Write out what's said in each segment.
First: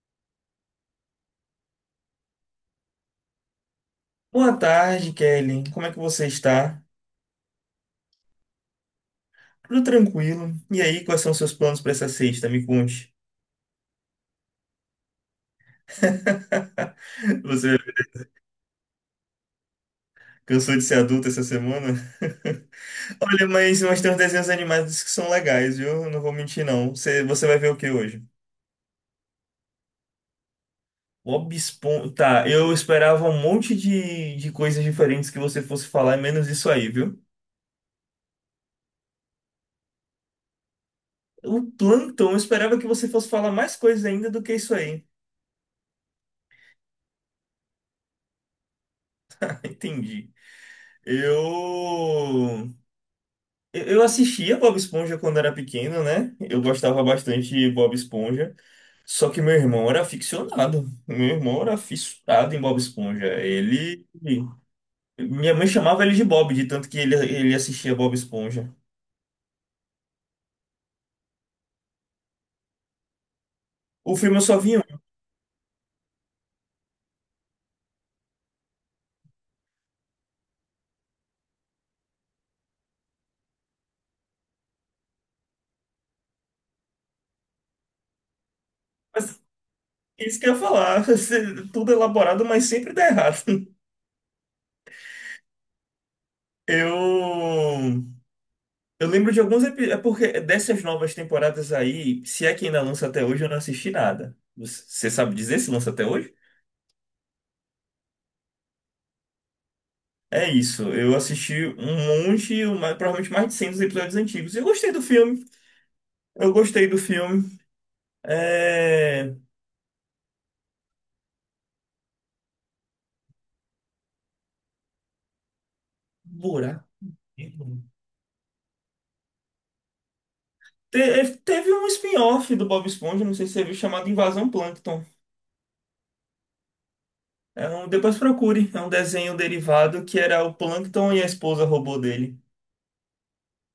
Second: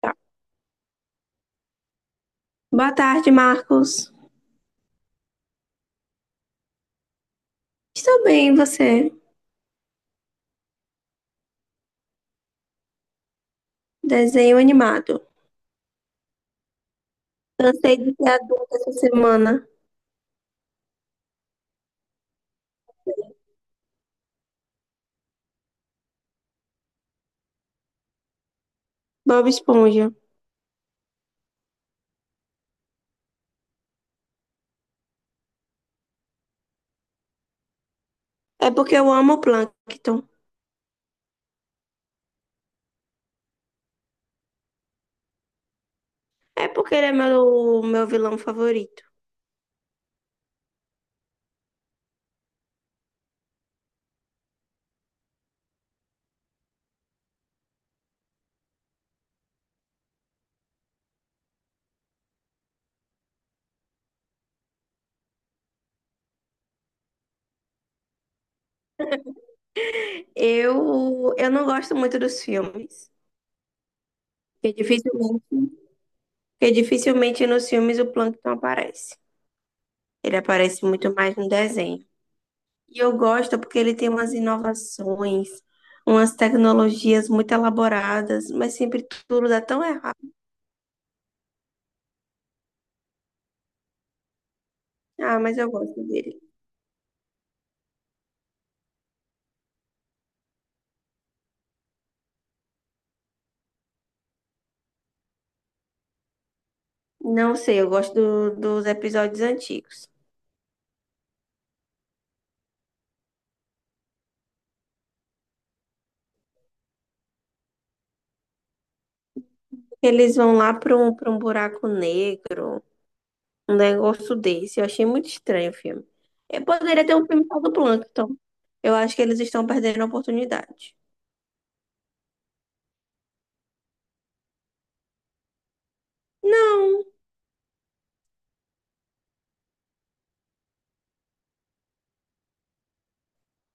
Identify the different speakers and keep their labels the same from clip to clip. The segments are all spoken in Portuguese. Speaker 1: Tá. Boa tarde, Marcos.
Speaker 2: Boa tarde, Kelly. Como é que você está?
Speaker 1: Estou bem, e você?
Speaker 2: Tudo tranquilo. E aí, quais são os seus planos para essa sexta? Me conte.
Speaker 1: Desenho animado.
Speaker 2: Você
Speaker 1: Cansei de ser adulta essa semana.
Speaker 2: cansou de ser adulto essa semana? Olha, mas tem uns desenhos animados que são legais, viu? Eu não vou mentir, não. Você vai ver o que hoje?
Speaker 1: Bob Esponja.
Speaker 2: Bob Esponja. Tá, eu esperava um monte de coisas diferentes que você fosse falar, menos isso aí, viu?
Speaker 1: É porque eu amo o Plankton.
Speaker 2: O Plantão, eu esperava que você fosse falar mais coisas ainda do que isso aí.
Speaker 1: É porque ele é meu vilão favorito.
Speaker 2: Entendi. Eu. Eu assistia Bob Esponja quando era pequeno, né? Eu gostava bastante de Bob Esponja. Só que meu irmão era aficionado. Meu irmão era fissurado em Bob Esponja. Ele. Minha mãe chamava ele de Bob, de tanto que ele assistia Bob Esponja.
Speaker 1: Eu não gosto muito dos filmes.
Speaker 2: O filme eu só vi
Speaker 1: Porque
Speaker 2: um,
Speaker 1: dificilmente, porque dificilmente nos filmes o Plankton aparece. Ele aparece muito mais no desenho. E eu gosto porque ele tem umas inovações, umas tecnologias muito elaboradas, mas sempre
Speaker 2: mas
Speaker 1: tudo dá tão errado.
Speaker 2: é isso que eu ia falar. Tudo elaborado, mas sempre dá errado.
Speaker 1: Ah, mas eu gosto dele.
Speaker 2: Eu. Eu lembro de alguns episódios. É porque dessas novas temporadas aí, se é que ainda lança até hoje, eu não assisti nada. Você sabe dizer se lança até hoje?
Speaker 1: Não sei, eu gosto dos episódios antigos.
Speaker 2: É isso, eu assisti um monte, provavelmente mais de 100 dos episódios antigos. E eu gostei do filme, eu gostei do filme. É...
Speaker 1: Eles vão lá para para um buraco negro, um negócio desse. Eu achei muito estranho o filme. Eu
Speaker 2: Buraco.
Speaker 1: poderia ter um filme só do
Speaker 2: Negro?
Speaker 1: Plankton. Eu acho que eles estão perdendo a oportunidade.
Speaker 2: É, teve um spin-off do Bob Esponja, não sei se você viu, chamado Invasão Plâncton.
Speaker 1: Não.
Speaker 2: É um... Depois procure, é um desenho derivado que era o Plâncton e a esposa robô dele.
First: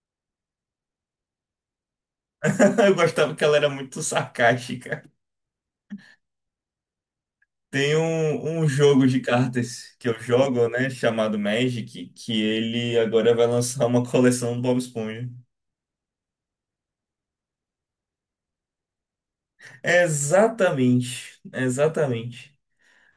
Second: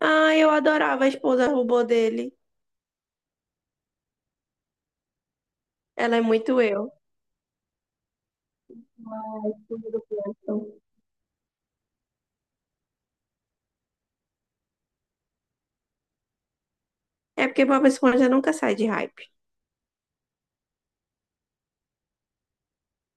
Speaker 1: Ah, eu adorava a esposa robô dele.
Speaker 2: Eu gostava que ela era muito sarcástica.
Speaker 1: Ela é muito eu.
Speaker 2: Tem um jogo de
Speaker 1: A esposa
Speaker 2: cartas
Speaker 1: do
Speaker 2: que eu
Speaker 1: Plankton.
Speaker 2: jogo, né, chamado Magic, que ele agora vai lançar uma coleção do Bob Esponja.
Speaker 1: É porque Bob Esponja nunca sai de hype.
Speaker 2: Exatamente, exatamente.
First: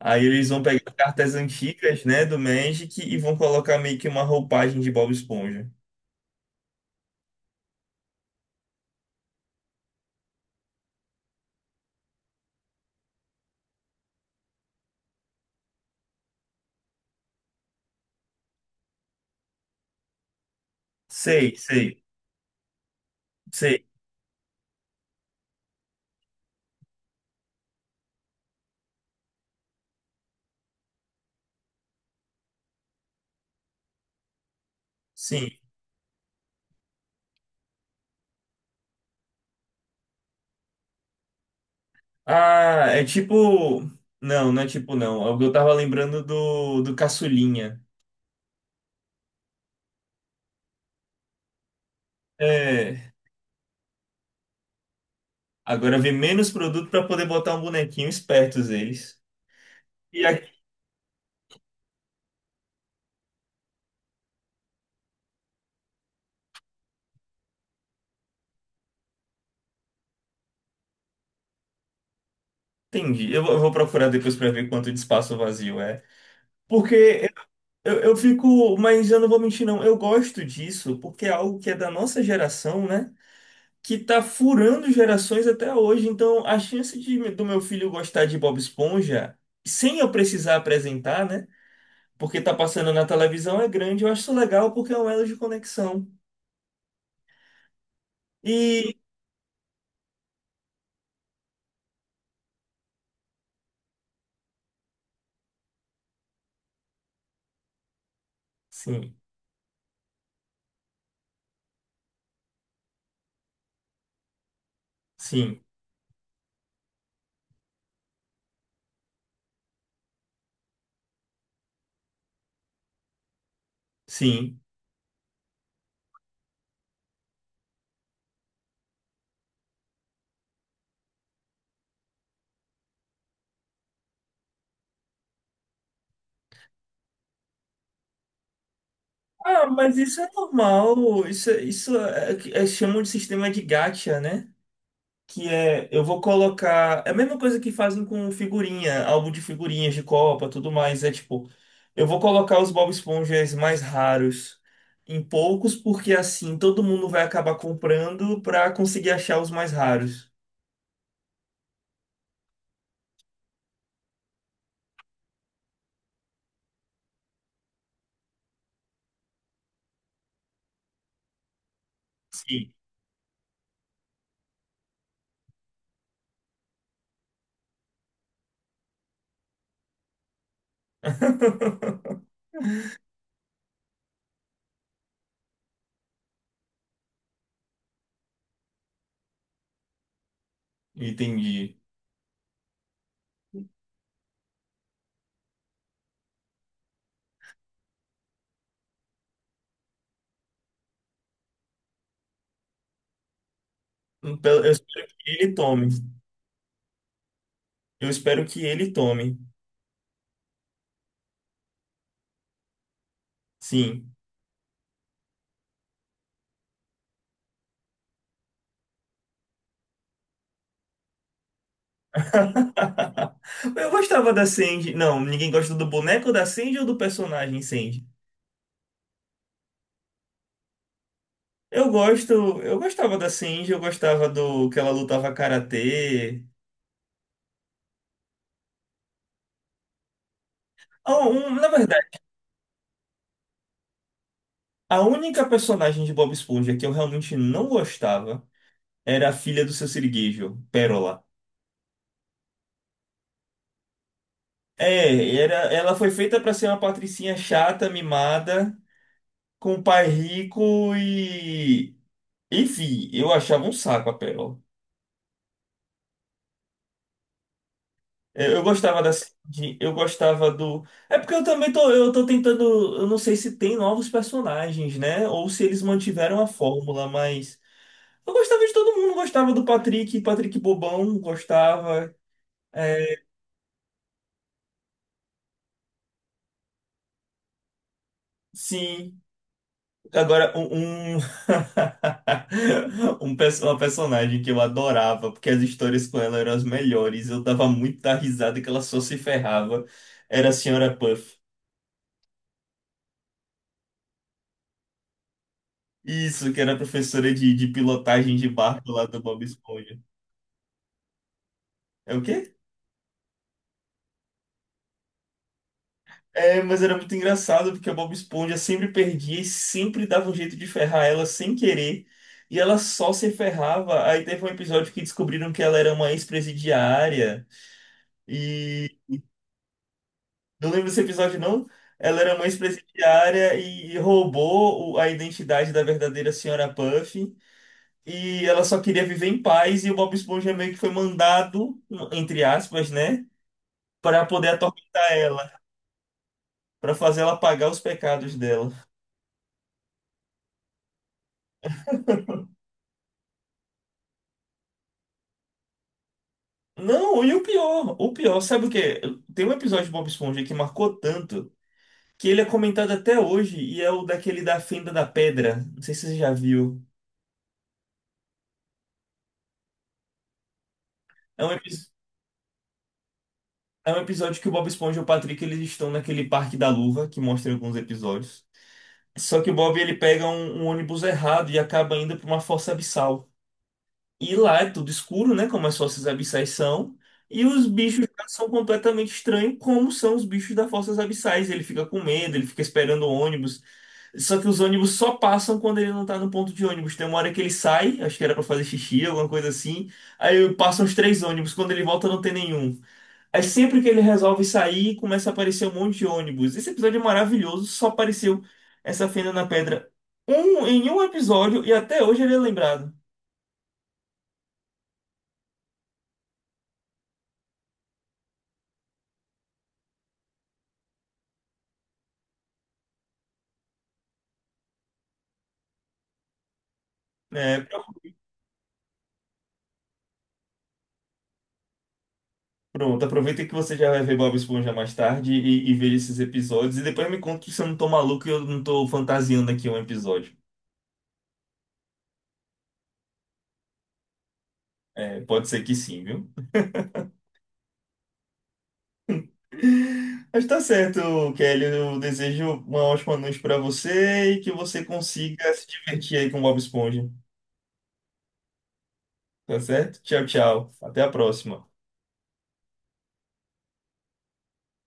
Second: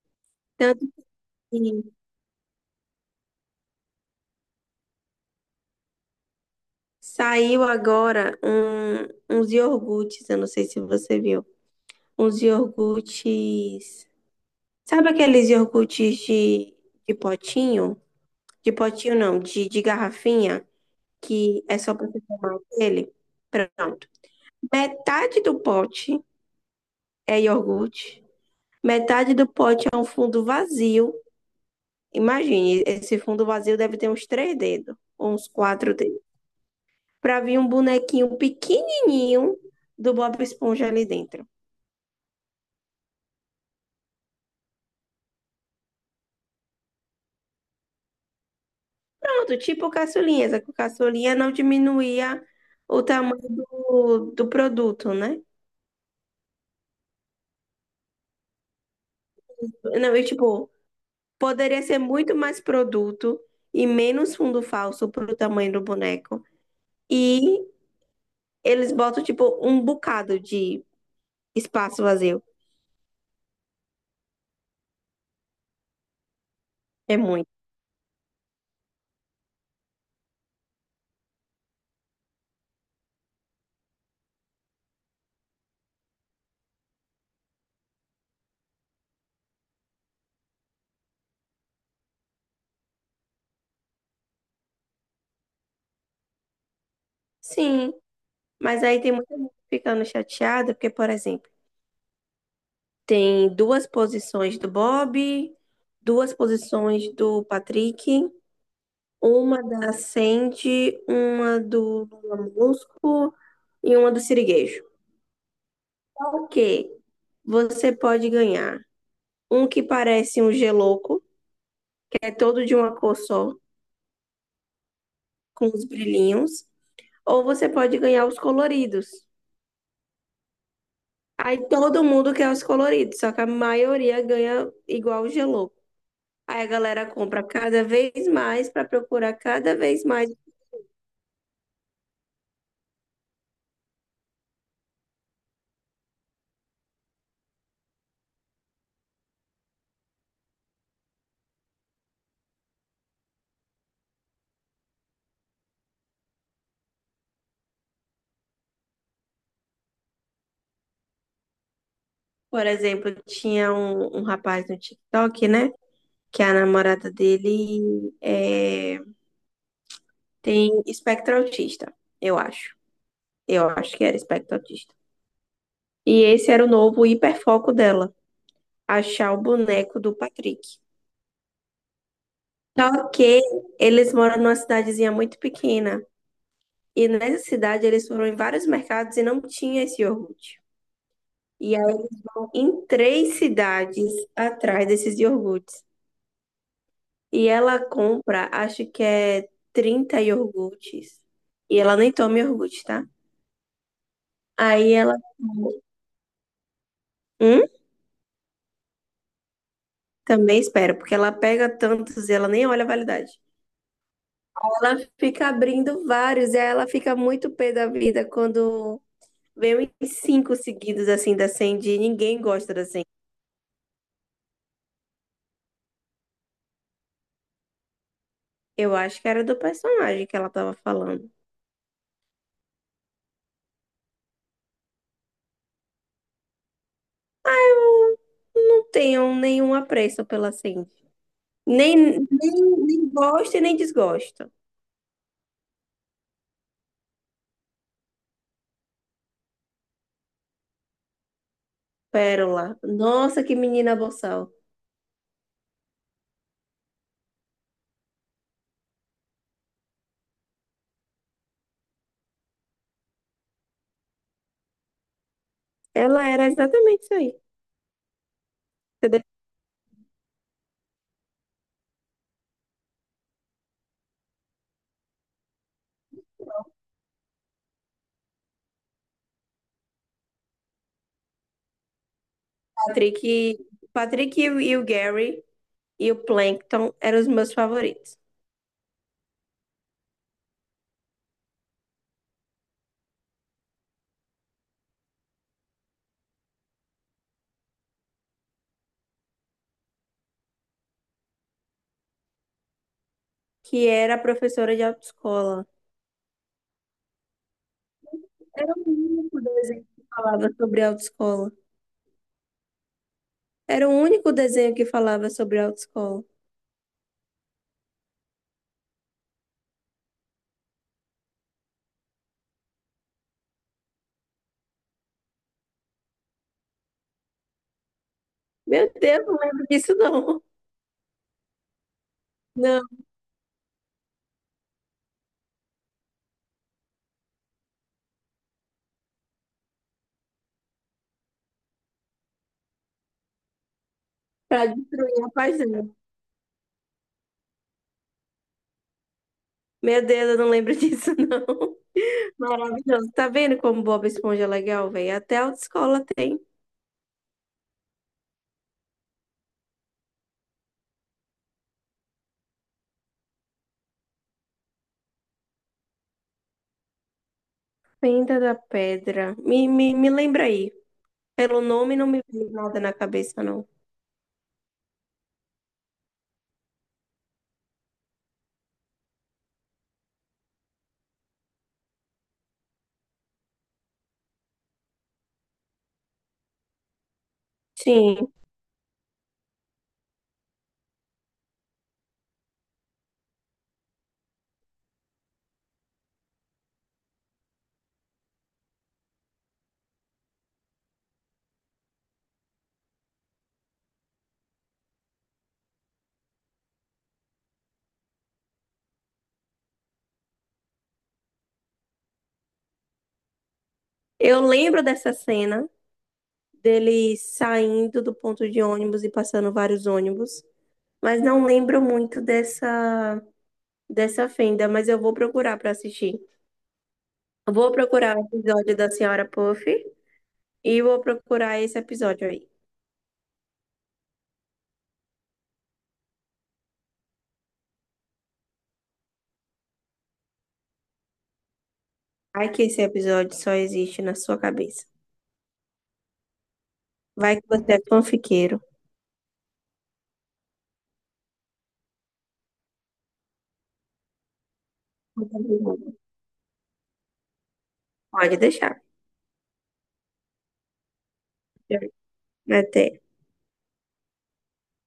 Speaker 2: Aí eles vão
Speaker 1: Tanto
Speaker 2: pegar cartas
Speaker 1: que
Speaker 2: antigas, né, do Magic e vão colocar meio que uma roupagem de Bob Esponja.
Speaker 1: saiu agora uns iogurtes, eu não sei se você viu. Uns iogurtes. Sabe aqueles iogurtes de potinho? De potinho não, de garrafinha,
Speaker 2: Sei,
Speaker 1: que é só
Speaker 2: sei,
Speaker 1: pra você tomar ele.
Speaker 2: sei,
Speaker 1: Pronto. Metade do pote é iogurte, metade do pote é um fundo vazio. Imagine, esse fundo vazio deve ter uns três dedos, ou
Speaker 2: sim.
Speaker 1: uns quatro dedos, pra vir um bonequinho pequenininho do Bob Esponja ali dentro.
Speaker 2: Ah, é tipo. Não, não é tipo não. É, eu tava lembrando do Caçulinha.
Speaker 1: Pronto, tipo caçulinha, só que o caçulinha não diminuía o
Speaker 2: É.
Speaker 1: tamanho do produto, né?
Speaker 2: Agora vem menos produto para poder botar um bonequinho, espertos eles.
Speaker 1: Não, e
Speaker 2: E aqui,
Speaker 1: tipo, poderia ser muito mais produto e menos fundo falso pro tamanho do boneco. E eles botam, tipo, um bocado de espaço vazio.
Speaker 2: entendi. Eu vou procurar depois para ver quanto de espaço vazio é.
Speaker 1: É
Speaker 2: Porque
Speaker 1: muito.
Speaker 2: eu fico, mas eu não vou mentir, não. Eu gosto disso porque é algo que é da nossa geração, né? Que tá furando gerações até hoje. Então, a chance de, do meu filho gostar de Bob Esponja, sem eu precisar apresentar, né? Porque tá passando na televisão é grande. Eu acho isso legal porque é um elo de conexão.
Speaker 1: Sim, mas
Speaker 2: E
Speaker 1: aí tem muita gente ficando chateada, porque, por exemplo, tem duas posições do Bob, duas posições do Patrick.
Speaker 2: sim,
Speaker 1: Uma da Sandy, uma do Lula Molusco e uma do Siriguejo.
Speaker 2: sim,
Speaker 1: O que você pode ganhar? Um que parece um geloco, que é todo de uma cor só,
Speaker 2: sim.
Speaker 1: com os brilhinhos. Ou você pode ganhar os coloridos. Aí todo mundo quer os coloridos, só que a maioria ganha igual o geloco. Aí a galera compra cada vez mais para procurar
Speaker 2: Ah,
Speaker 1: cada
Speaker 2: mas
Speaker 1: vez
Speaker 2: isso é
Speaker 1: mais.
Speaker 2: normal. Isso é, é, chamam de sistema de gacha, né? Que é, eu vou colocar, é a mesma coisa que fazem com figurinha, álbum de figurinhas de Copa, tudo mais, é tipo, eu vou colocar os Bob Esponjas mais raros em poucos, porque assim todo mundo vai acabar comprando pra conseguir achar os mais raros.
Speaker 1: Por exemplo, tinha um rapaz no TikTok, né? Que a namorada dele é, tem espectro autista, eu
Speaker 2: Sim.
Speaker 1: acho. Eu acho que era espectro autista. E esse era o novo hiperfoco dela, achar o boneco do Patrick. Só que eles moram numa cidadezinha muito pequena. E nessa cidade eles foram em vários mercados e não tinha esse iogurte. E
Speaker 2: Entendi.
Speaker 1: aí, em três cidades atrás desses iogurtes. E ela compra, acho que é 30 iogurtes. E ela nem toma iogurte, tá?
Speaker 2: Então, eu
Speaker 1: Aí
Speaker 2: espero
Speaker 1: ela.
Speaker 2: que ele tome.
Speaker 1: Hum?
Speaker 2: Eu espero que ele tome.
Speaker 1: Também espera, porque ela pega tantos e ela nem olha a validade.
Speaker 2: Sim.
Speaker 1: Ela fica abrindo vários e aí ela fica muito pé da vida quando vem uns cinco seguidos assim da Sandy e ninguém gosta da Sandy.
Speaker 2: Eu gostava da Sandy. Não, ninguém gosta do boneco da Sandy ou do personagem Sandy?
Speaker 1: Eu acho que era do personagem que ela tava falando.
Speaker 2: Eu gosto, eu gostava da Shinji, eu gostava do que ela lutava karatê.
Speaker 1: Não tenho nenhum apreço pela Sandy.
Speaker 2: Ah, na
Speaker 1: Nem,
Speaker 2: verdade,
Speaker 1: nem gosto e nem desgosto.
Speaker 2: a única personagem de Bob Esponja que eu realmente não gostava era a filha do seu Sirigueijo, Pérola.
Speaker 1: Pérola. Nossa, que menina boçal.
Speaker 2: É, era, ela foi feita pra ser uma patricinha chata, mimada, com um pai rico e. Enfim, eu achava um saco a Pérola.
Speaker 1: Ela era exatamente isso aí.
Speaker 2: Eu gostava
Speaker 1: Você
Speaker 2: dessa. Eu gostava do. É porque eu também tô. Eu tô tentando. Eu não sei se tem novos personagens, né? Ou se eles mantiveram a fórmula, mas. Eu gostava de todo mundo. Gostava do Patrick, Patrick Bobão, gostava.
Speaker 1: o Patrick,
Speaker 2: É,
Speaker 1: Patrick e o Gary e o Plankton eram os meus favoritos,
Speaker 2: sim. Agora, Um, uma personagem que eu adorava, porque as histórias com ela eram as melhores. Eu dava muita risada que ela só se ferrava. Era a Senhora Puff.
Speaker 1: que era a professora de autoescola.
Speaker 2: Isso, que era professora de pilotagem de
Speaker 1: Era
Speaker 2: barco
Speaker 1: o
Speaker 2: lá do
Speaker 1: único
Speaker 2: Bob
Speaker 1: desenho
Speaker 2: Esponja.
Speaker 1: que falava sobre autoescola.
Speaker 2: É o quê?
Speaker 1: Era o único desenho que falava sobre autoescola.
Speaker 2: É, mas era muito engraçado porque a Bob Esponja sempre perdia e sempre dava um jeito de ferrar ela sem querer. E ela só se ferrava. Aí teve um episódio que descobriram que ela era uma ex-presidiária. E
Speaker 1: Meu Deus, não lembro disso não.
Speaker 2: não lembro desse episódio, não. Ela era uma
Speaker 1: Não,
Speaker 2: ex-presidiária e roubou a identidade da verdadeira senhora Puff. E ela só queria viver em paz. E o Bob Esponja meio que foi mandado, entre aspas, né? Para poder
Speaker 1: para
Speaker 2: atormentar
Speaker 1: destruir a
Speaker 2: ela,
Speaker 1: paixão.
Speaker 2: para fazer ela pagar os pecados dela.
Speaker 1: Meu Deus, eu não lembro disso não. Maravilhoso. Tá vendo como Bob Esponja é legal, velho? Até a autoescola tem.
Speaker 2: Não, e o pior, sabe o quê? Tem um episódio de Bob Esponja que marcou tanto que ele é comentado até hoje e é o daquele da Fenda da Pedra. Não sei se você já viu.
Speaker 1: Fenda da Pedra. Me lembra aí.
Speaker 2: É
Speaker 1: Pelo nome não me vem nada na cabeça, não.
Speaker 2: é um episódio que o Bob Esponja e o Patrick eles estão naquele Parque da Luva que mostra em alguns episódios. Só que o Bob ele pega um ônibus errado e acaba indo para uma fossa abissal. E lá é tudo escuro, né? Como as fossas abissais são. E os bichos já
Speaker 1: Sim,
Speaker 2: são completamente estranhos, como são os bichos das fossas abissais. Ele fica com medo, ele fica esperando o ônibus. Só que os ônibus só passam quando ele não tá no ponto de ônibus. Tem uma hora que ele sai, acho que era pra fazer xixi, alguma coisa assim. Aí passam os 3 ônibus, quando ele volta não tem nenhum. Aí sempre que ele resolve sair, começa a aparecer um monte de ônibus. Esse episódio é maravilhoso, só apareceu essa fenda na pedra em um episódio e até hoje ele é lembrado.
Speaker 1: eu lembro dessa cena dele saindo do ponto de ônibus e passando vários ônibus. Mas não lembro muito dessa fenda, mas eu vou procurar para assistir. Eu vou procurar o episódio da Senhora Puff e vou procurar esse episódio aí.
Speaker 2: Pronto, aproveita que você já vai ver Bob Esponja mais tarde e veja esses episódios. E depois me conta se eu não tô maluco e eu não tô fantasiando aqui um episódio.
Speaker 1: Ai que esse episódio só existe na sua cabeça.
Speaker 2: É, pode ser que sim, viu?
Speaker 1: Vai que você é fanfiqueiro.
Speaker 2: Mas tá certo, Kelly. Eu desejo uma ótima noite pra você e que você consiga se divertir aí com Bob Esponja.
Speaker 1: Pode deixar.
Speaker 2: Tá certo? Tchau, tchau. Até a próxima.
Speaker 1: Até.